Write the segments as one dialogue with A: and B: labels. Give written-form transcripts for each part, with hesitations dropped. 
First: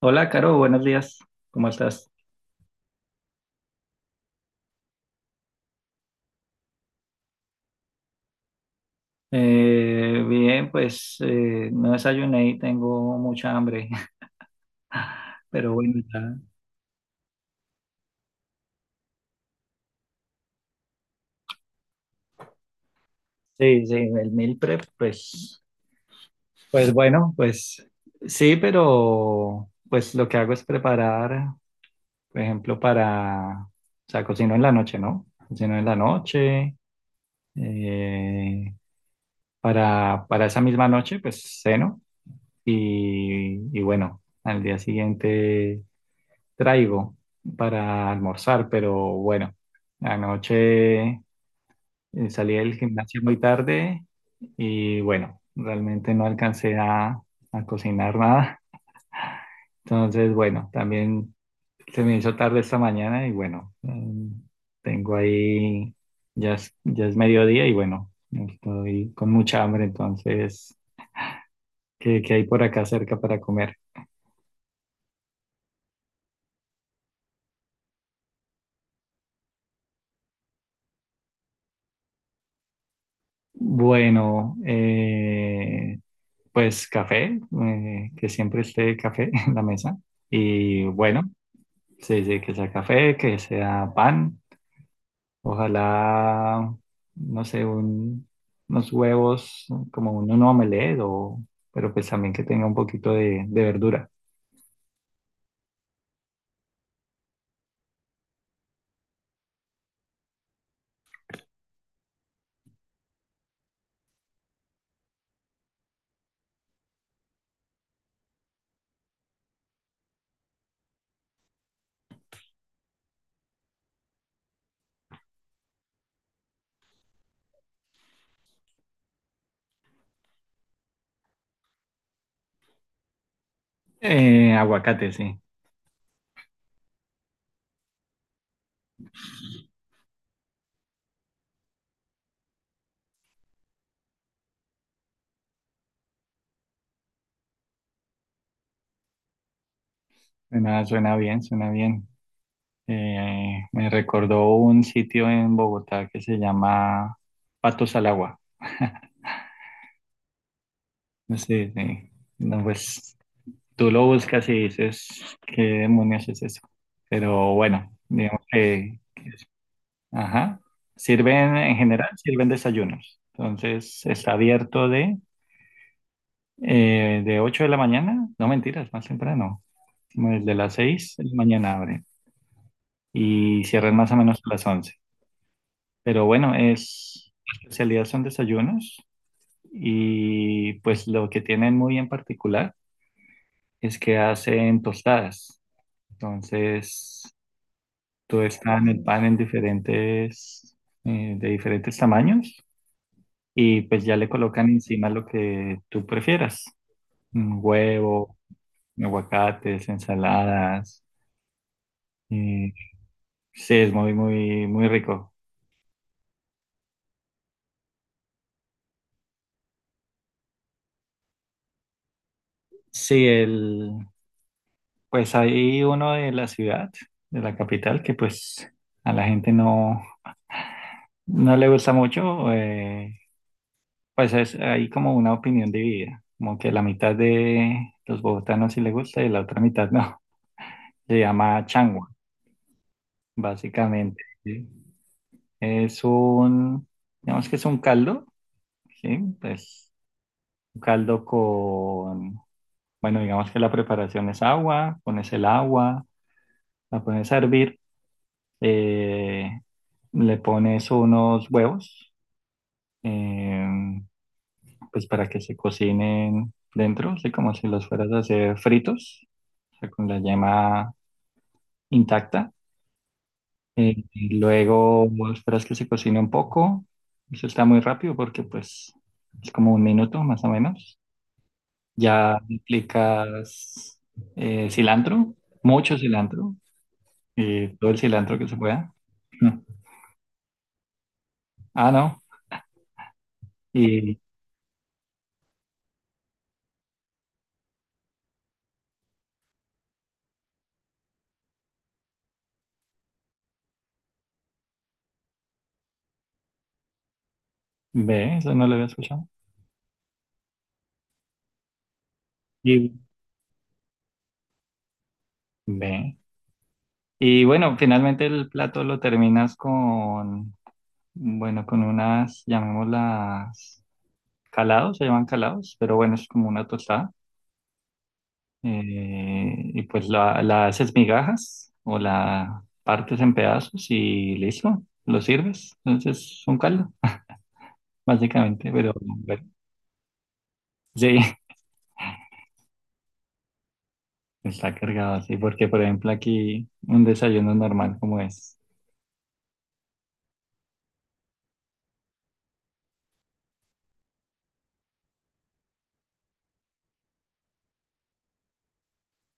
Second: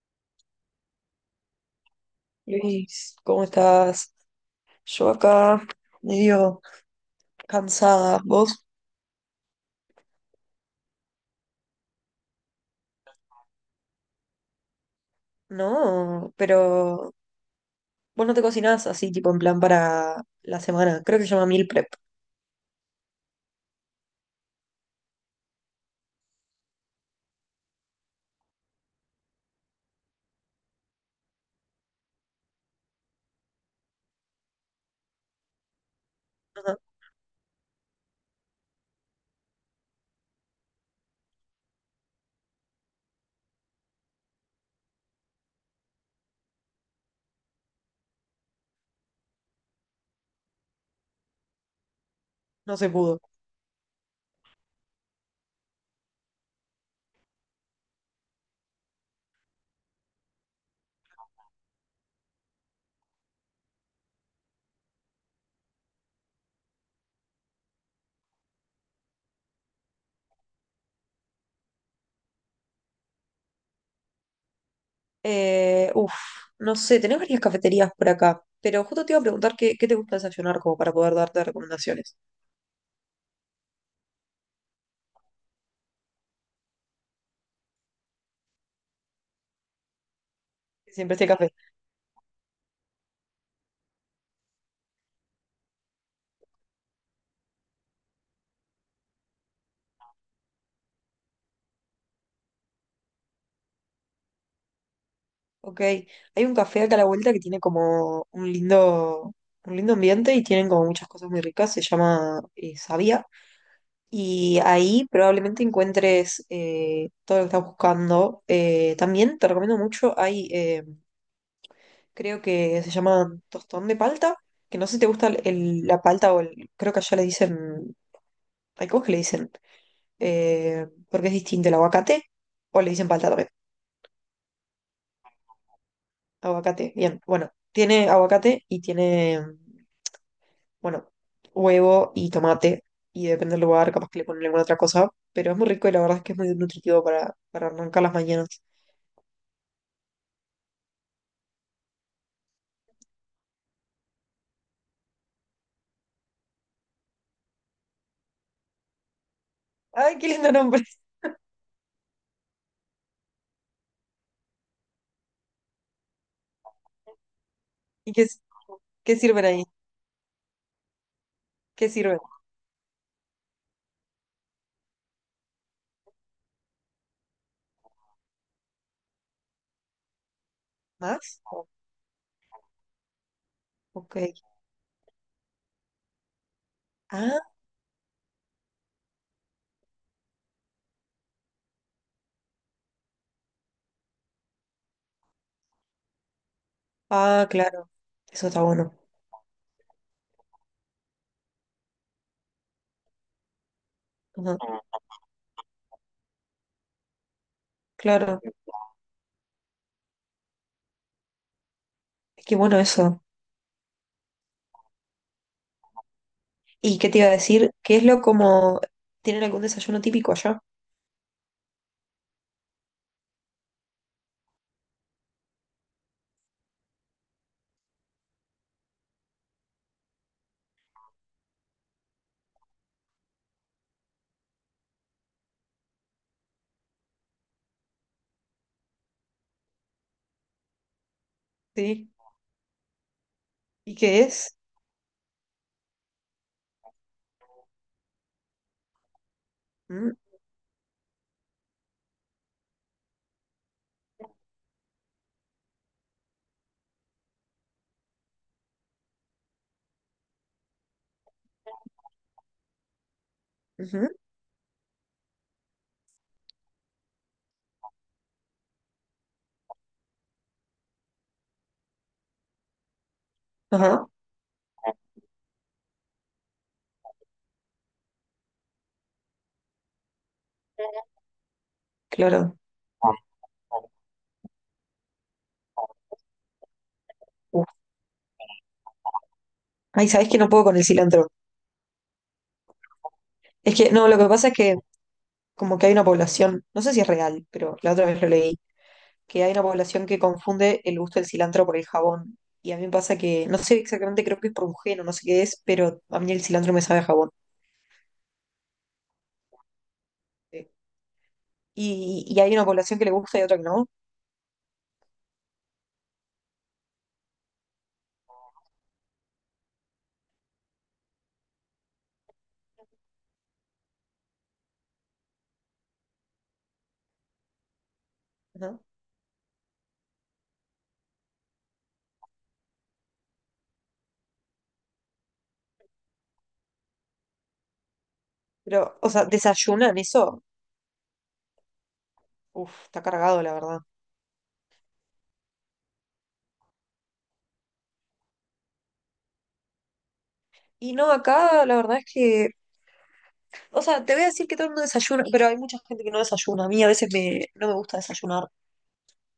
A: Hola, Caro, buenos días. ¿Cómo estás?
B: Luis, ¿cómo estás? Yo acá medio cansada. ¿Vos?
A: Bien, pues no desayuné y tengo mucha hambre, pero bueno, ya.
B: No, pero vos no te cocinás así, tipo en plan para la semana. Creo que se llama meal prep.
A: Sí, sí, el meal prep, pues, pues bueno, pues sí, pero pues lo que hago es preparar, por ejemplo, para, o sea, cocino en la noche, ¿no? Cocino en la noche,
B: Ajá.
A: eh, para esa misma noche, pues ceno y bueno, al día siguiente traigo para almorzar, pero bueno, anoche salí del
B: No se
A: gimnasio
B: pudo.
A: muy tarde y bueno, realmente no alcancé a cocinar nada. Entonces, bueno, también se me hizo tarde esta mañana y bueno, tengo ahí, ya es mediodía y bueno, estoy con mucha hambre, entonces, ¿qué hay por acá cerca para comer?
B: Eh, uf, no sé, tenés varias cafeterías por acá, pero justo te iba a preguntar qué te gusta desayunar como para poder darte recomendaciones.
A: Bueno, pues café, que siempre esté café en la mesa. Y
B: Siempre
A: bueno,
B: este café.
A: sí, sí, que sea café, que sea pan, ojalá, no sé, unos huevos, como un omelette, o, pero pues también que tenga un poquito de verdura.
B: Ok, hay un café acá a la vuelta que tiene como un lindo ambiente y tienen como muchas cosas muy ricas. Se llama Sabia. Y ahí probablemente encuentres todo lo que estás buscando. También te recomiendo mucho, hay, creo que se llama tostón de palta, que no sé si te gusta la palta o el, creo que allá le dicen, hay cosas que le dicen, porque es distinto el aguacate, o le dicen palta también.
A: Aguacate, sí.
B: Aguacate, bien, bueno, tiene aguacate y tiene, bueno, huevo y tomate, y depende del lugar, capaz que le ponen alguna otra cosa, pero es muy rico y la verdad es que es muy nutritivo para arrancar las mañanas.
A: Suena, suena bien, suena bien. Me recordó un sitio en Bogotá que se llama Patos al Agua.
B: Ay, qué lindo nombre.
A: No, sí. No, pues tú lo buscas y dices, ¿qué demonios es eso? Pero bueno,
B: ¿Y
A: digamos que,
B: qué sirven ahí?
A: ajá, sirven en
B: ¿Qué
A: general,
B: sirven?
A: sirven desayunos. Entonces está abierto de 8 de la mañana, no mentiras, más temprano, como desde las 6 de la
B: ¿Más?
A: mañana abre y cierran más o
B: Ok.
A: menos a las once. Pero bueno, es,
B: Ah,
A: la especialidad son desayunos y pues lo que tienen muy en particular es que hacen tostadas. Entonces,
B: ah, claro.
A: todo
B: Eso está
A: está en
B: bueno.
A: el pan en diferentes, de diferentes tamaños y pues ya le colocan
B: Ajá.
A: encima lo que tú prefieras. Un huevo,
B: Claro.
A: aguacates, ensaladas.
B: Es que
A: eh,
B: bueno eso.
A: sí, es muy, muy, muy rico.
B: ¿Y qué te iba a decir? ¿Qué es lo como... ¿Tienen algún desayuno típico allá?
A: Sí, el, pues hay uno de la ciudad, de la capital, que pues a la gente no, no le gusta mucho. Pues es, hay como una opinión dividida, como que la mitad de los bogotanos sí le gusta y la otra mitad no. Se llama changua,
B: Sí. ¿Y qué
A: básicamente.
B: es?
A: ¿Sí? Es un, digamos que es un caldo, ¿sí? Pues
B: Mm.
A: un caldo con, bueno, digamos que la preparación es agua, pones el agua, la pones a hervir, eh, le pones unos huevos, eh,
B: Ujú.
A: pues para que se cocinen dentro, ¿sí? Como si los fueras a hacer fritos, o sea, con la yema intacta.
B: Ajá,
A: Y luego esperas que se cocine un poco. Eso está muy rápido porque pues es como un minuto más o menos. Ya
B: claro.
A: aplicas cilantro, mucho cilantro,
B: Uf.
A: todo el cilantro que se pueda. Mm.
B: Ay, ¿sabés que no puedo con el cilantro?
A: Ah, no.
B: Es que, no, lo
A: Y
B: que pasa es que como que hay una población, no sé si es real, pero la otra vez lo leí, que hay una población que confunde el gusto del cilantro por el jabón. Y a mí me pasa que, no sé exactamente, creo que es por un gen o no sé qué es, pero a mí el cilantro me sabe a jabón.
A: Ve, eso no lo había escuchado.
B: Sí. Y hay una
A: Y
B: población que le gusta y otra que no,
A: Ve. Y bueno, finalmente el plato lo terminas con, bueno, con unas, llamadas calados, se llaman calados, pero bueno, es como una tostada
B: ¿no?
A: y pues la haces migajas o la partes en pedazos y listo, lo sirves. Entonces es un caldo, básicamente,
B: Pero,
A: pero
B: o sea,
A: bueno,
B: desayunan eso,
A: sí,
B: uf, está cargado, la verdad.
A: está cargado así, porque por ejemplo aquí un desayuno normal como es.
B: Y no, acá la verdad es que, o sea, te voy a decir que todo el mundo desayuna, pero hay mucha gente que no desayuna. A mí a veces me, no me gusta desayunar.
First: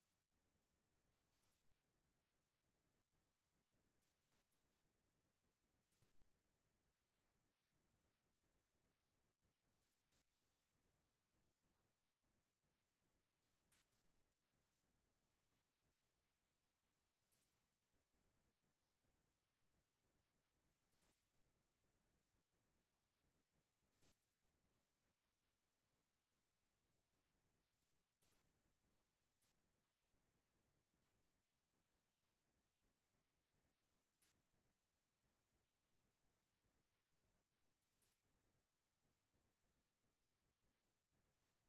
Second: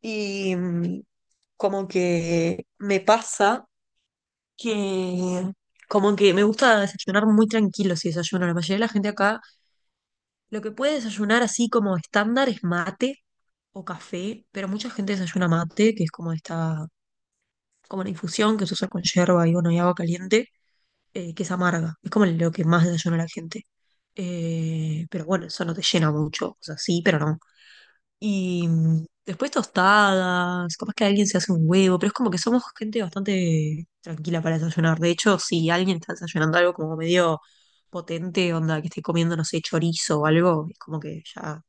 B: Y como que me pasa que como que me gusta desayunar muy tranquilo si desayuno. La mayoría de la gente acá lo que puede desayunar así como estándar es mate o café, pero mucha gente desayuna mate, que es como esta, como una infusión que se usa con yerba y bueno, y agua caliente, que es amarga. Es como lo que más desayuna la gente. Pero bueno, eso no te llena mucho. O sea, sí, pero no. Y después tostadas, capaz que alguien se hace un huevo, pero es como que somos gente bastante tranquila para desayunar. De hecho, si alguien está desayunando algo como medio potente, onda, que esté comiendo, no sé, chorizo o algo, es como que ya,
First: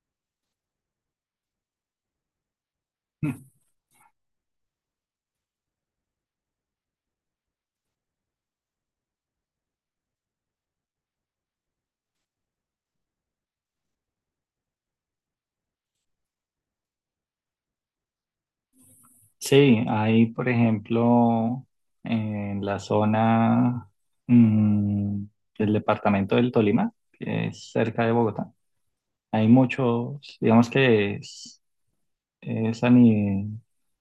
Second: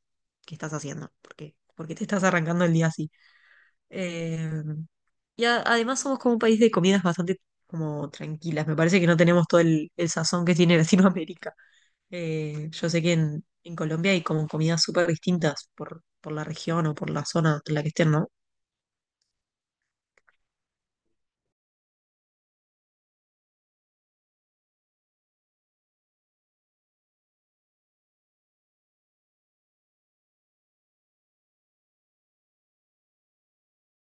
B: ¿qué estás haciendo? ¿Por qué? ¿Por qué te estás arrancando el día así? Eh, y además somos como un país de comidas bastante como tranquilas. Me parece que no tenemos el sazón que tiene Latinoamérica. Yo sé que en Colombia hay como comidas súper distintas por la región o por la zona en la que estén, ¿no?
A: Sí, hay por ejemplo en la zona mm, del departamento del Tolima, que es cerca de Bogotá, hay muchos, digamos que es a ni-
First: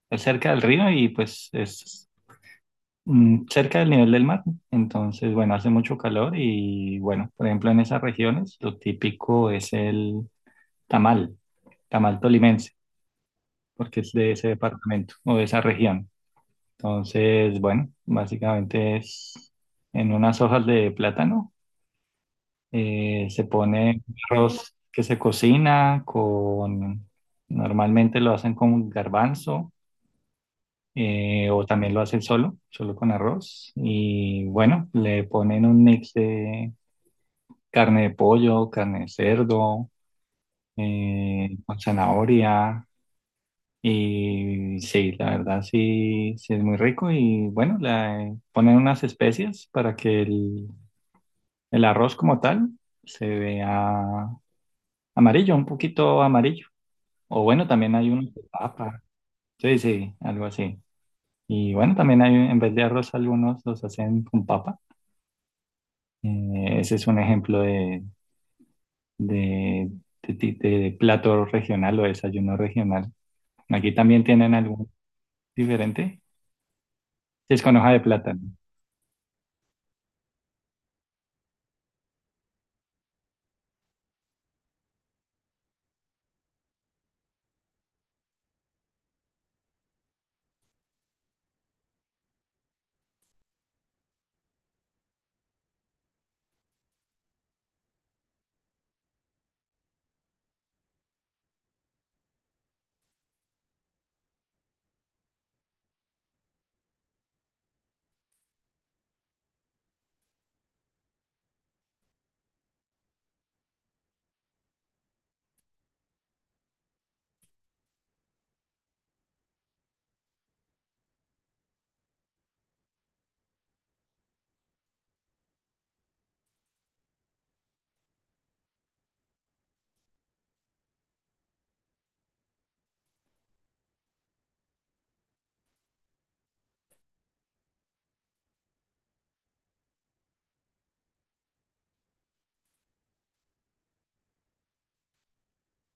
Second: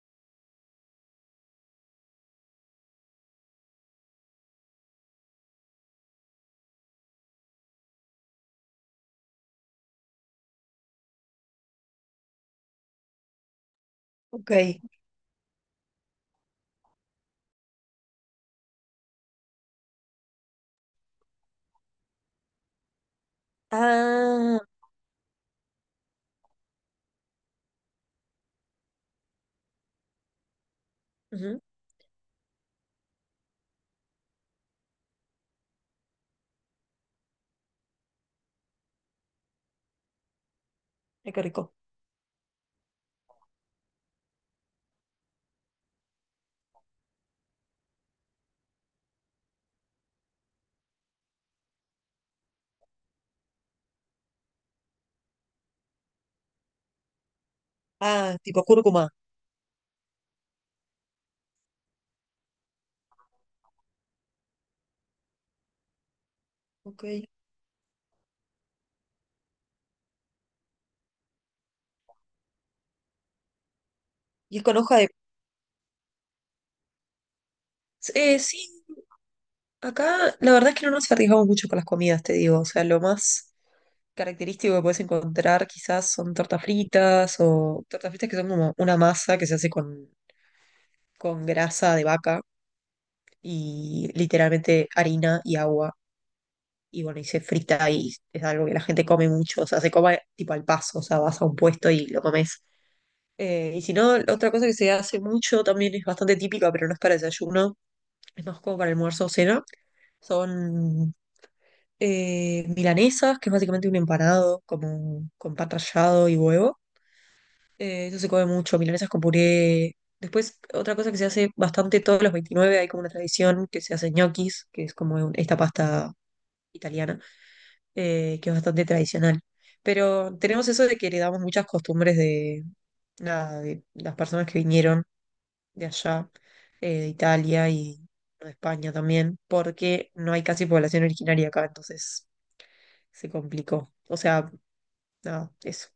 A: es cerca del río y pues es cerca del nivel del mar. Entonces, bueno, hace mucho calor y bueno, por ejemplo, en esas regiones lo típico es el tamal, tamal tolimense, porque es de ese
B: Ok.
A: departamento o de esa región. Entonces, bueno, básicamente es en unas hojas de plátano, se pone
B: Ah,
A: arroz que se cocina con, normalmente lo hacen con garbanzo
B: ujú.
A: o también lo hacen solo, solo con arroz. Y bueno, le ponen un mix de carne de pollo, carne de cerdo,
B: Ay, qué rico.
A: con zanahoria. Y sí, la verdad sí, sí es muy rico. Y bueno, le ponen unas especias para que el arroz como tal se vea amarillo, un poquito amarillo. O bueno, también hay unos
B: Ah,
A: de
B: tipo
A: papa.
B: cúrcuma.
A: Sí, sí, algo así. Y bueno, también hay, en vez de arroz, algunos los hacen con papa. Ese es un
B: Ok.
A: ejemplo de, de plato regional o desayuno regional. Aquí también tienen
B: Y es con
A: algo
B: hoja de...
A: diferente. Sí, es con hoja de plátano.
B: Sí, acá la verdad es que no nos arriesgamos mucho con las comidas, te digo. O sea, lo más característico que puedes encontrar quizás son tortas fritas o tortas fritas que son como una masa que se hace con grasa de vaca y literalmente harina y agua. Y bueno, y se frita y es algo que la gente come mucho, o sea, se come tipo al paso, o sea, vas a un puesto y lo comes. Y si no, otra cosa que se hace mucho también es bastante típica, pero no es para desayuno, es más como para almuerzo o cena, son milanesas, que es básicamente un empanado como, con pan rallado y huevo. Eso se come mucho, milanesas con puré. Después, otra cosa que se hace bastante todos los 29, hay como una tradición que se hace ñoquis, que es como esta pasta italiana, que es bastante tradicional. Pero tenemos eso de que heredamos muchas costumbres de, nada, de las personas que vinieron de allá, de Italia y de España también, porque no hay casi población originaria acá, entonces se complicó. O sea, nada, eso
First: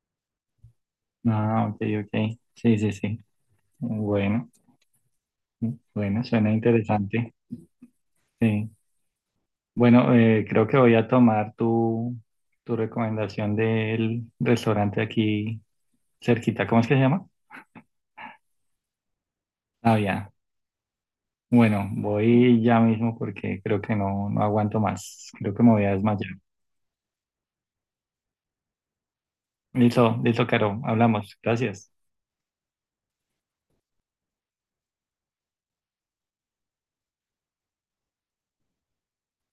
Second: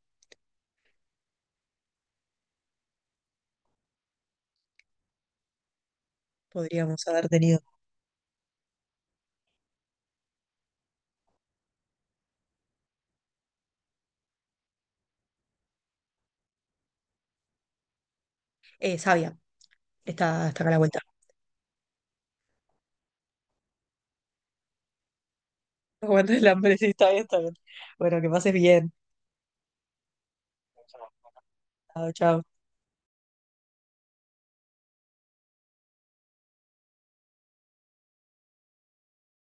A: Ah, ok, ok. Sí, sí, sí. Bueno, bueno, suena
B: podríamos haber
A: interesante.
B: tenido.
A: Sí. Bueno, creo que voy a tomar tu, tu recomendación del restaurante aquí cerquita. ¿Cómo es que se llama?
B: Sabia,
A: Ah, ya.
B: está acá a la vuelta.
A: Bueno, voy ya mismo porque creo que no, no aguanto más. Creo que me voy a desmayar.
B: Aguanta el hambre, sí, está bien, está bien. Bueno, que pases bien.
A: Listo, listo, Caro. Hablamos. Gracias.
B: Chao, chao.